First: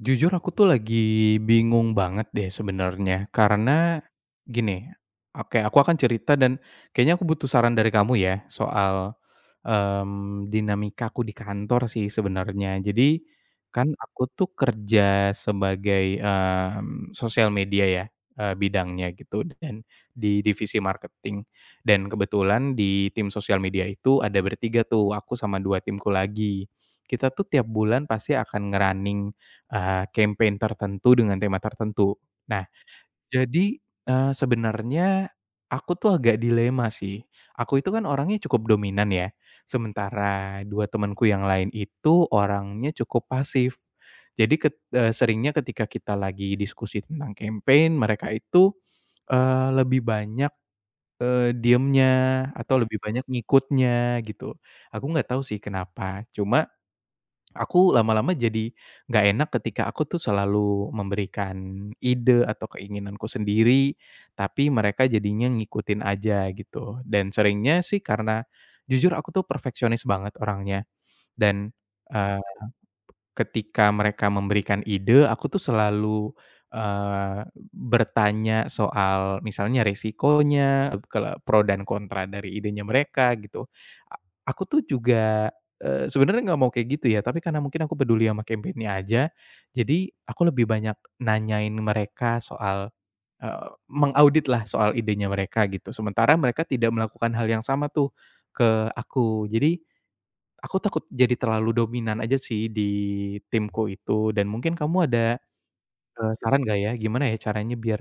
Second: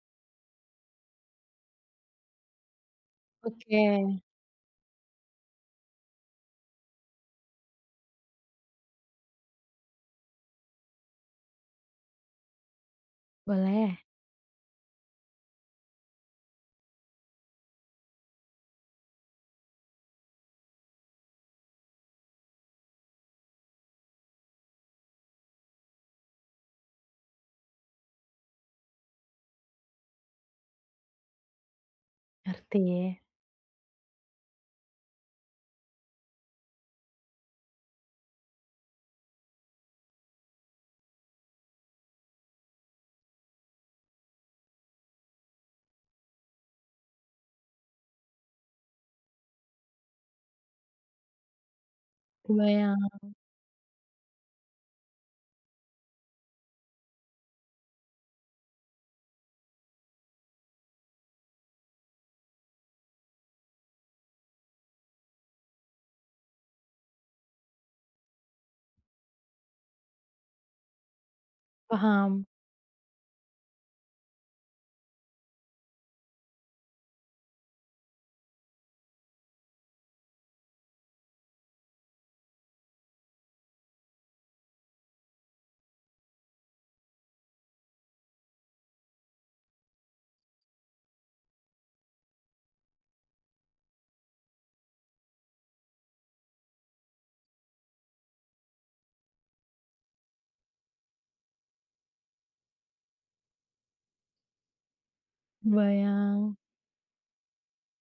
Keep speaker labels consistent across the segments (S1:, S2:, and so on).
S1: Jujur aku tuh lagi bingung banget deh sebenarnya, karena
S2: Oke,
S1: gini, oke aku akan cerita dan kayaknya aku butuh saran dari kamu ya soal, dinamika aku di kantor sih sebenarnya. Jadi, kan
S2: boleh.
S1: aku tuh kerja sebagai, sosial media ya, bidangnya gitu dan di divisi marketing. Dan kebetulan di tim sosial media itu ada bertiga tuh, aku sama 2 timku lagi. Kita tuh tiap bulan pasti akan ngerunning campaign tertentu dengan tema tertentu. Nah,
S2: Ngerti.
S1: jadi, sebenarnya aku tuh agak dilema sih. Aku itu kan orangnya cukup dominan ya, sementara 2 temanku yang lain itu orangnya cukup pasif. Jadi, seringnya ketika kita lagi diskusi tentang campaign, mereka itu, lebih banyak, diamnya atau lebih
S2: Kebayang,
S1: banyak ngikutnya gitu. Aku nggak tahu sih kenapa, cuma aku lama-lama jadi nggak enak ketika aku tuh selalu memberikan ide atau keinginanku sendiri, tapi mereka jadinya ngikutin aja gitu. Dan seringnya sih karena jujur aku tuh perfeksionis banget orangnya dan,
S2: paham,
S1: ketika mereka memberikan ide, aku tuh selalu, bertanya soal misalnya resikonya, kalau pro dan kontra dari idenya mereka gitu. A aku tuh juga, sebenarnya nggak mau kayak gitu ya, tapi karena mungkin aku peduli sama campaign-nya aja, jadi aku lebih banyak nanyain mereka soal, mengaudit lah soal idenya mereka gitu. Sementara mereka tidak melakukan hal yang sama tuh ke aku. Jadi aku takut jadi terlalu dominan aja sih di timku itu dan mungkin kamu ada,
S2: kebayang.
S1: saran nggak ya gimana ya caranya biar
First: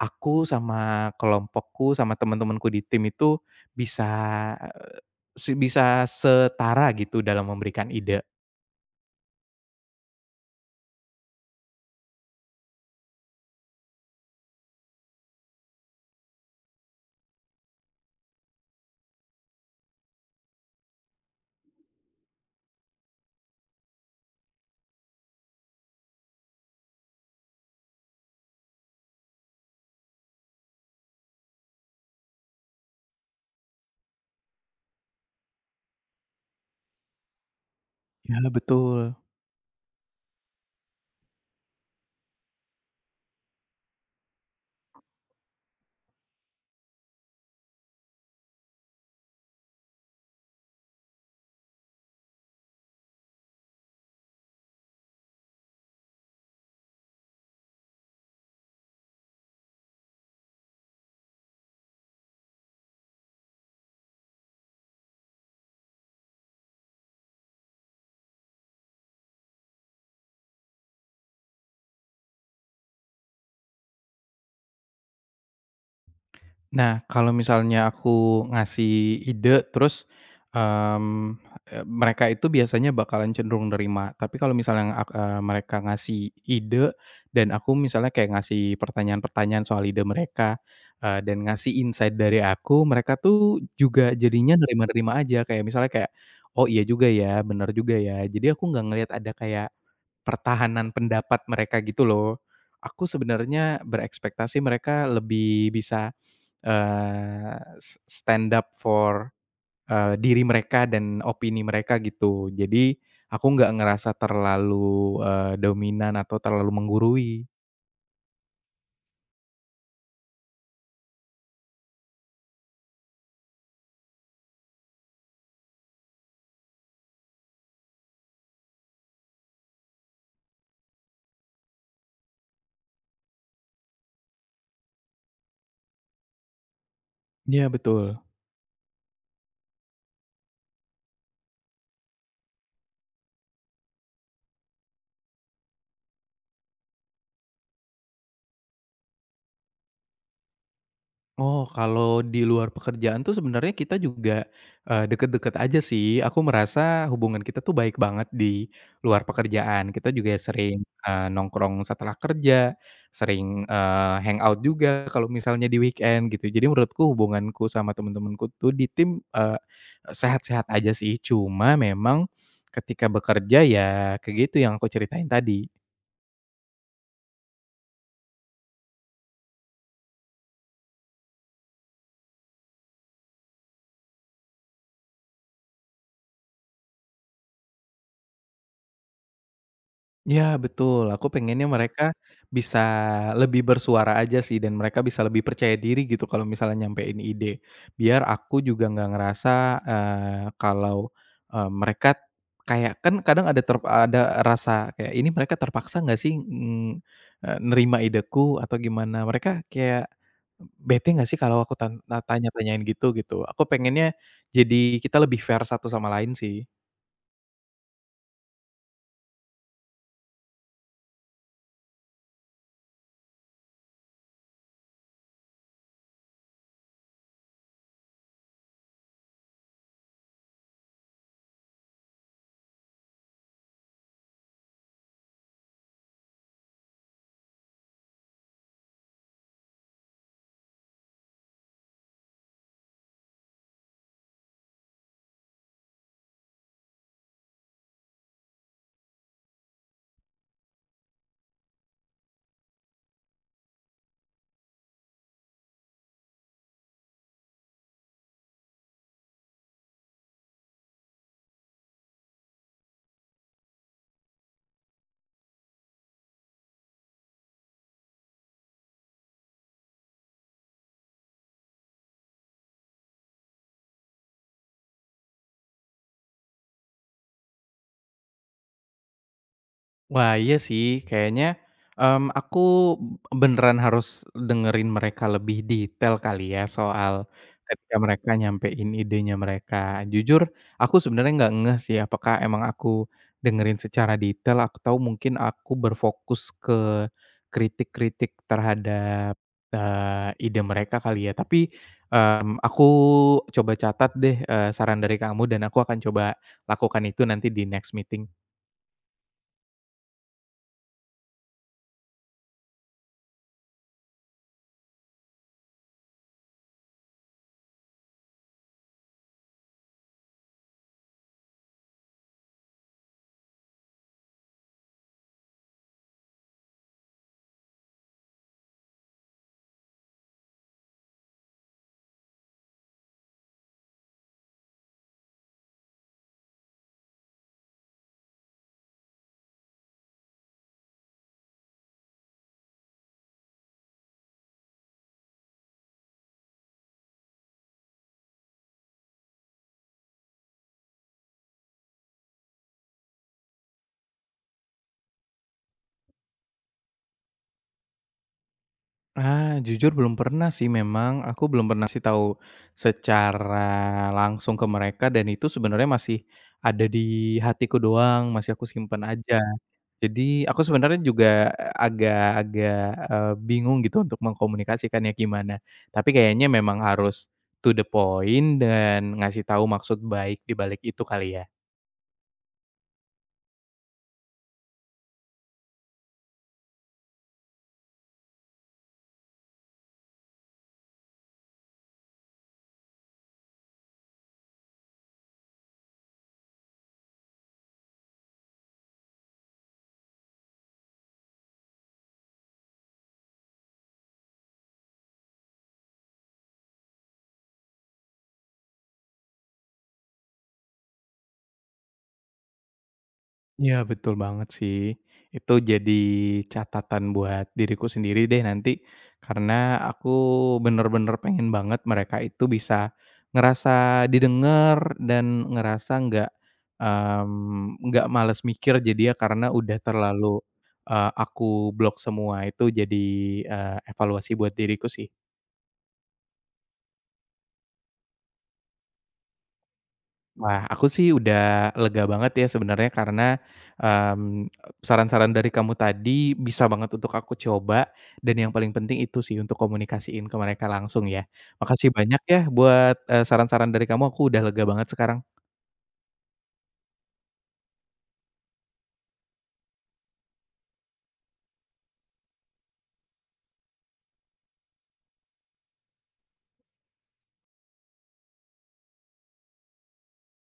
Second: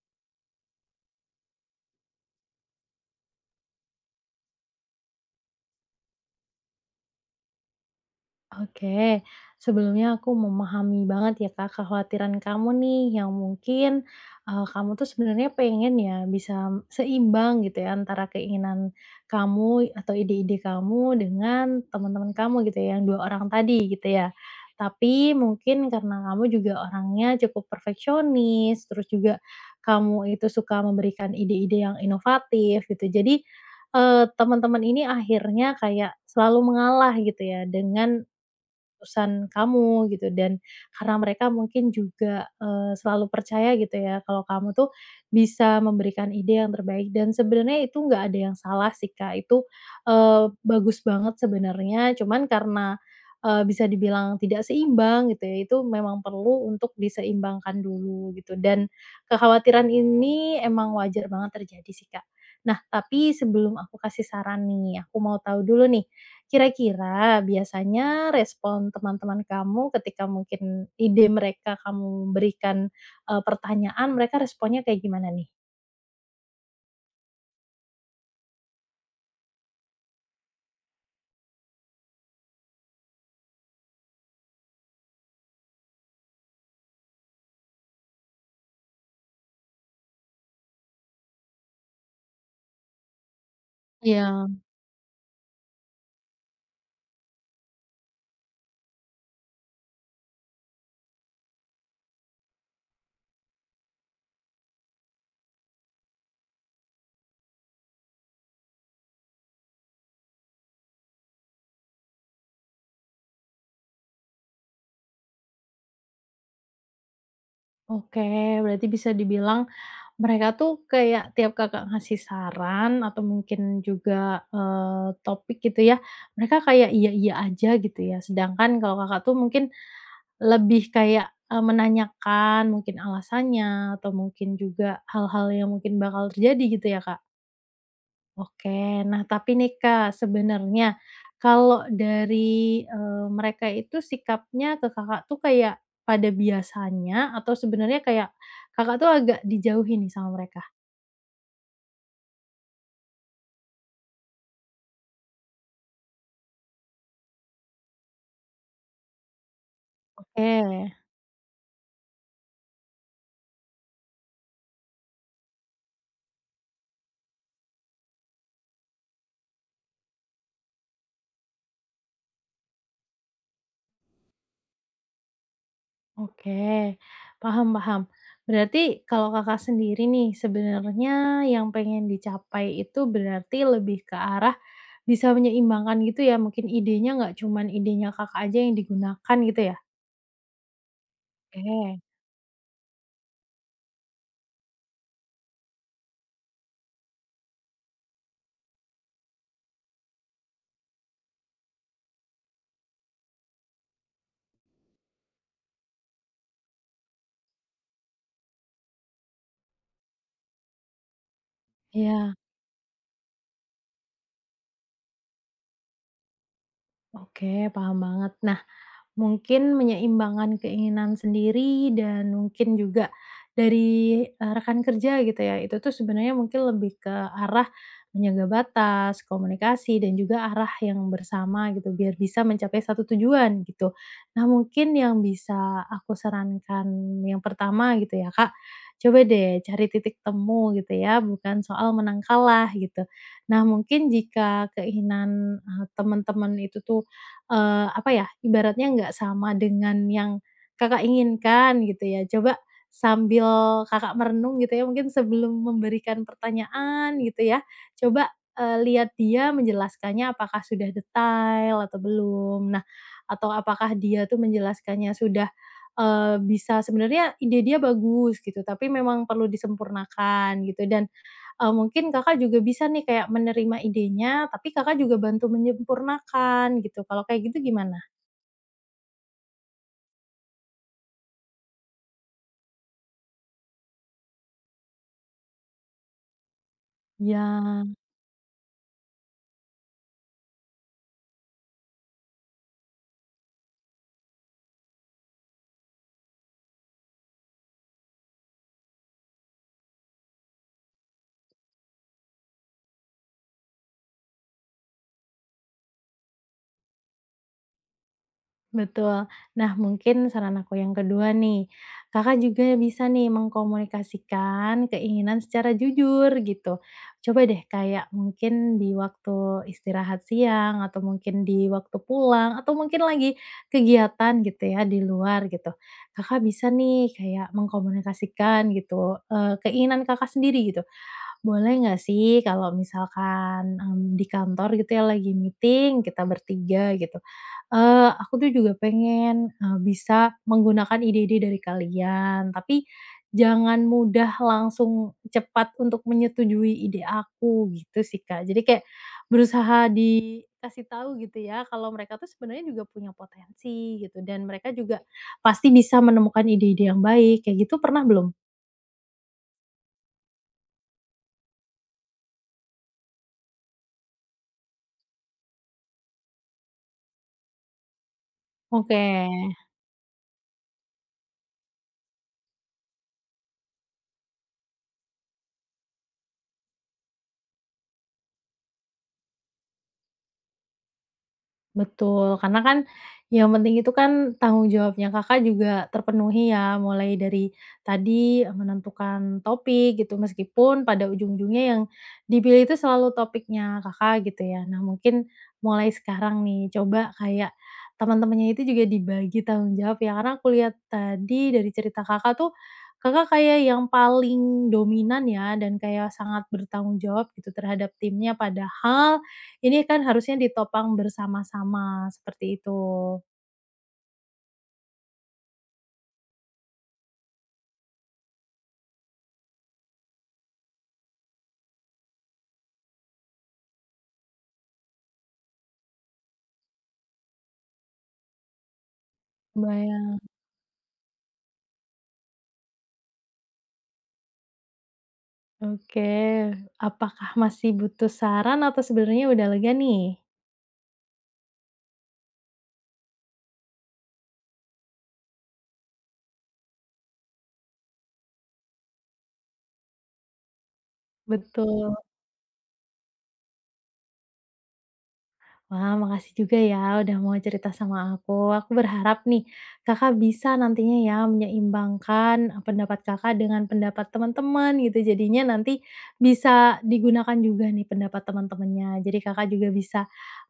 S1: aku sama kelompokku sama teman-temanku di tim itu bisa, eee, bisa setara gitu dalam memberikan ide.
S2: Oke, sebelumnya aku memahami banget ya Kak kekhawatiran kamu nih yang mungkin, kamu tuh sebenarnya pengen ya bisa seimbang gitu ya antara keinginan kamu atau ide-ide kamu dengan teman-teman kamu gitu ya yang 2 orang tadi gitu ya. Tapi mungkin karena kamu juga orangnya cukup perfeksionis, terus juga kamu itu suka memberikan ide-ide yang inovatif gitu. Jadi, teman-teman ini akhirnya kayak selalu mengalah gitu ya dengan
S1: Ya betul.
S2: keputusan kamu gitu dan karena mereka mungkin juga, selalu percaya gitu ya kalau kamu tuh bisa memberikan ide yang terbaik dan sebenarnya itu nggak ada yang salah sih, Kak, itu, bagus banget sebenarnya cuman karena, bisa dibilang tidak seimbang gitu ya itu memang perlu untuk diseimbangkan dulu gitu dan kekhawatiran ini emang wajar banget terjadi sih, Kak. Nah tapi sebelum aku kasih saran nih aku mau tahu dulu nih, kira-kira biasanya respon teman-teman kamu ketika mungkin ide mereka kamu berikan, pertanyaan, mereka responnya kayak gimana nih?
S1: Nah, kalau misalnya aku ngasih ide terus, mmm, mereka itu biasanya bakalan cenderung nerima. Tapi kalau misalnya mereka ngasih ide dan aku misalnya kayak ngasih pertanyaan-pertanyaan soal ide mereka, dan ngasih insight dari aku, mereka tuh juga
S2: Iya,
S1: jadinya nerima-nerima aja. Kayak misalnya kayak, "Oh iya juga ya, bener juga ya." Jadi aku nggak ngelihat ada kayak pertahanan pendapat mereka gitu loh. Aku sebenarnya berekspektasi mereka lebih bisa Eee, s stand up for, diri mereka dan opini mereka gitu. Jadi aku nggak ngerasa terlalu, dominan atau terlalu menggurui.
S2: oke. Berarti bisa dibilang mereka tuh kayak tiap Kakak ngasih saran atau mungkin juga, topik gitu ya, mereka kayak iya-iya aja gitu ya. Sedangkan kalau Kakak tuh mungkin lebih kayak, menanyakan mungkin alasannya atau mungkin juga hal-hal yang mungkin bakal terjadi gitu ya, Kak?
S1: Iya betul.
S2: Oke. Nah, tapi nih, Kak, sebenarnya kalau dari, mereka itu sikapnya ke Kakak tuh kayak pada biasanya atau sebenarnya kayak Kakak tuh agak dijauhi nih sama mereka?
S1: Oh, kalau di luar pekerjaan tuh sebenarnya kita juga, deket-deket aja sih. Aku merasa hubungan kita tuh baik banget di luar pekerjaan. Kita juga
S2: Oke
S1: sering, nongkrong setelah kerja, sering, hangout juga kalau misalnya di weekend gitu. Jadi menurutku hubunganku sama temen-temenku tuh di tim, sehat-sehat aja sih. Cuma memang ketika bekerja ya kayak gitu yang aku ceritain tadi.
S2: oke, paham paham. Berarti kalau Kakak sendiri nih sebenarnya yang pengen dicapai itu berarti lebih ke arah bisa menyeimbangkan gitu ya, mungkin idenya nggak cuman idenya Kakak aja yang digunakan gitu ya?
S1: Iya betul, aku pengennya
S2: Oke.
S1: mereka bisa lebih bersuara aja sih dan mereka bisa lebih percaya diri gitu kalau misalnya nyampein ide. Biar aku juga nggak ngerasa, kalau, mereka kayak kan kadang ada rasa kayak, "Ini mereka terpaksa nggak sih, nerima ideku?" Atau gimana. Mereka kayak bete nggak sih kalau aku
S2: Iya.
S1: tanya-tanyain gitu, gitu. Aku pengennya jadi kita lebih fair satu sama lain sih.
S2: Oke, paham banget. Nah, mungkin menyeimbangkan keinginan sendiri dan mungkin juga dari, rekan kerja gitu ya, itu tuh sebenarnya mungkin lebih ke arah menjaga batas, komunikasi, dan juga arah yang bersama gitu, biar bisa mencapai satu tujuan gitu. Nah, mungkin yang bisa aku sarankan yang pertama gitu ya, Kak, coba deh cari titik temu gitu ya, bukan soal menang kalah gitu. Nah, mungkin jika keinginan, teman-teman itu tuh apa ya, ibaratnya nggak sama dengan yang Kakak inginkan gitu ya. Coba sambil Kakak merenung gitu ya, mungkin sebelum memberikan pertanyaan gitu ya, coba, lihat dia menjelaskannya apakah sudah detail atau belum. Nah, atau apakah dia tuh menjelaskannya sudah, bisa sebenarnya ide dia bagus gitu, tapi memang perlu disempurnakan gitu dan mungkin Kakak juga bisa nih kayak menerima idenya, tapi Kakak juga bantu menyempurnakan gitu, kalau kayak gitu gimana?
S1: Wah, iya sih kayaknya, aku beneran harus dengerin mereka lebih detail kali ya soal
S2: Ya
S1: ketika mereka nyampein idenya mereka. Jujur aku sebenarnya nggak ngeh sih apakah emang aku dengerin secara detail atau mungkin aku berfokus ke kritik-kritik terhadap, ide mereka kali ya. Tapi, aku coba catat deh, saran dari kamu dan aku akan coba lakukan itu nanti di next meeting.
S2: betul. Nah, mungkin saran aku yang kedua nih, Kakak juga bisa nih mengkomunikasikan keinginan secara jujur gitu. Coba deh kayak mungkin di waktu istirahat siang atau mungkin di waktu pulang atau mungkin lagi kegiatan gitu ya di luar gitu. Kakak bisa nih kayak mengkomunikasikan gitu, keinginan Kakak sendiri gitu. Boleh nggak sih kalau misalkan, di kantor gitu ya lagi meeting kita bertiga gitu, aku tuh juga pengen, bisa menggunakan ide-ide dari kalian, tapi jangan mudah langsung cepat untuk menyetujui ide aku gitu sih, Kak. Jadi kayak berusaha dikasih tahu gitu ya kalau mereka tuh sebenarnya juga punya potensi gitu dan mereka juga pasti bisa menemukan ide-ide yang baik, kayak gitu pernah belum?
S1: Ah, jujur belum pernah sih memang, aku belum pernah sih tahu secara langsung ke mereka dan itu sebenarnya masih ada di hatiku doang, masih aku
S2: Oke.
S1: simpen aja. Jadi aku sebenarnya juga agak-agak, bingung gitu untuk mengkomunikasikannya gimana. Tapi kayaknya memang harus to the point dan ngasih tahu maksud baik di balik itu kali ya?
S2: Betul, karena kan yang penting itu kan tanggung jawabnya Kakak juga terpenuhi ya, mulai dari tadi menentukan topik gitu, meskipun pada ujung-ujungnya yang dipilih itu selalu topiknya Kakak gitu ya. Nah mungkin mulai sekarang nih, coba kayak teman-temannya itu juga dibagi tanggung jawab ya, karena aku lihat tadi dari cerita Kakak tuh, Kakak kayak yang paling dominan ya dan kayak sangat bertanggung jawab gitu terhadap timnya, padahal ini kan harusnya ditopang bersama-sama, seperti itu.
S1: Iya, betul banget sih. Itu jadi catatan buat diriku sendiri deh nanti, karena aku bener-bener pengen banget mereka itu bisa ngerasa didengar dan ngerasa nggak, nggak males mikir jadi ya karena udah
S2: Kebayang,
S1: terlalu, aku blok semua. Itu jadi, evaluasi buat diriku sih.
S2: oke. Apakah masih butuh saran atau sebenarnya udah lega nih?
S1: Wah, aku sih udah lega banget ya sebenarnya karena, mmm, saran-saran dari kamu tadi bisa banget untuk aku coba, dan yang paling penting itu sih untuk komunikasiin ke mereka langsung ya. Makasih
S2: Betul.
S1: banyak ya buat, saran-saran dari kamu, aku udah lega banget sekarang.
S2: Wah, makasih juga ya udah mau cerita sama aku. Aku berharap nih Kakak bisa nantinya ya menyeimbangkan, pendapat Kakak dengan pendapat teman-teman gitu. Jadinya nanti bisa digunakan juga nih pendapat teman-temannya. Jadi Kakak juga bisa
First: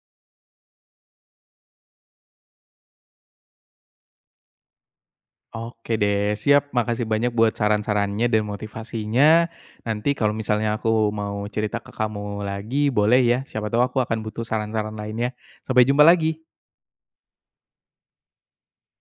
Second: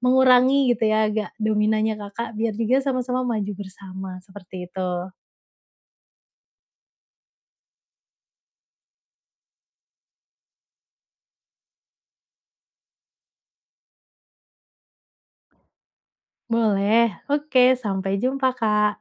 S2: mengurangi gitu ya agak dominannya Kakak biar juga sama-sama maju bersama, seperti itu.
S1: Oke deh, siap, makasih banyak buat saran-sarannya dan motivasinya. Nanti kalau misalnya aku mau cerita ke kamu lagi boleh ya, siapa tahu aku akan butuh saran-saran lainnya. Sampai jumpa lagi.
S2: Boleh, oke sampai jumpa, Kak.